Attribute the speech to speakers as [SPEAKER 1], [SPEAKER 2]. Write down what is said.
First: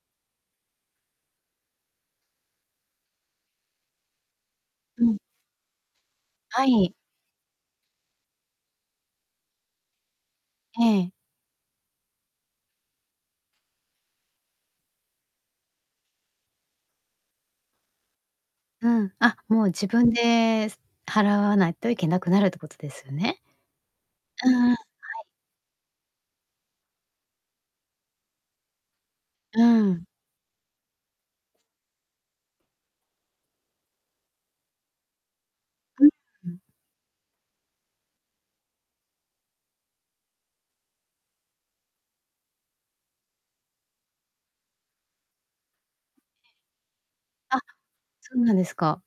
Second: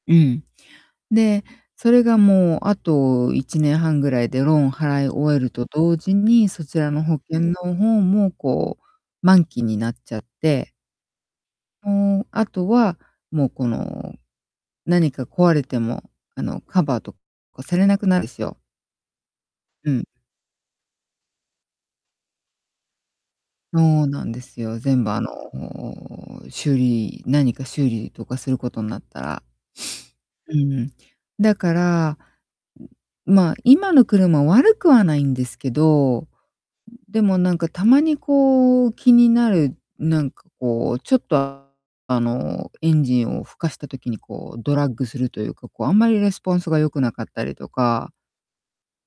[SPEAKER 1] うん。で、それがもう、あと1年半ぐらいでローンを
[SPEAKER 2] う
[SPEAKER 1] 払い
[SPEAKER 2] ん。
[SPEAKER 1] 終えると同時に、そ
[SPEAKER 2] は
[SPEAKER 1] ちら
[SPEAKER 2] い。
[SPEAKER 1] の保険の方も、こう、満期になっちゃって。
[SPEAKER 2] ええ。
[SPEAKER 1] うーん、あとはもう、この、何か壊れても、あの、カバーとかされなくなるすよ。
[SPEAKER 2] うん、あ、もう自
[SPEAKER 1] うん。
[SPEAKER 2] 分で、す払わないといけなくなるってことですよね？
[SPEAKER 1] そうなんで
[SPEAKER 2] うんう
[SPEAKER 1] す
[SPEAKER 2] ん。は
[SPEAKER 1] よ。
[SPEAKER 2] い。
[SPEAKER 1] 全部、あの、修理何か修理とかすることんなったら。
[SPEAKER 2] うーん。
[SPEAKER 1] うーん。だから、ん、まあ、今の車、悪くはないんですけ
[SPEAKER 2] うん。
[SPEAKER 1] ど、ん、
[SPEAKER 2] うん。
[SPEAKER 1] でも、なんか、たまに、こう、気になる、なんか、こう、ちょっと、あの、エンジンをふかした時に、こう、ドラッグするというか、こう、あんまりレスポンスが良くなかったり
[SPEAKER 2] あ、
[SPEAKER 1] とか。
[SPEAKER 2] そうなんですか。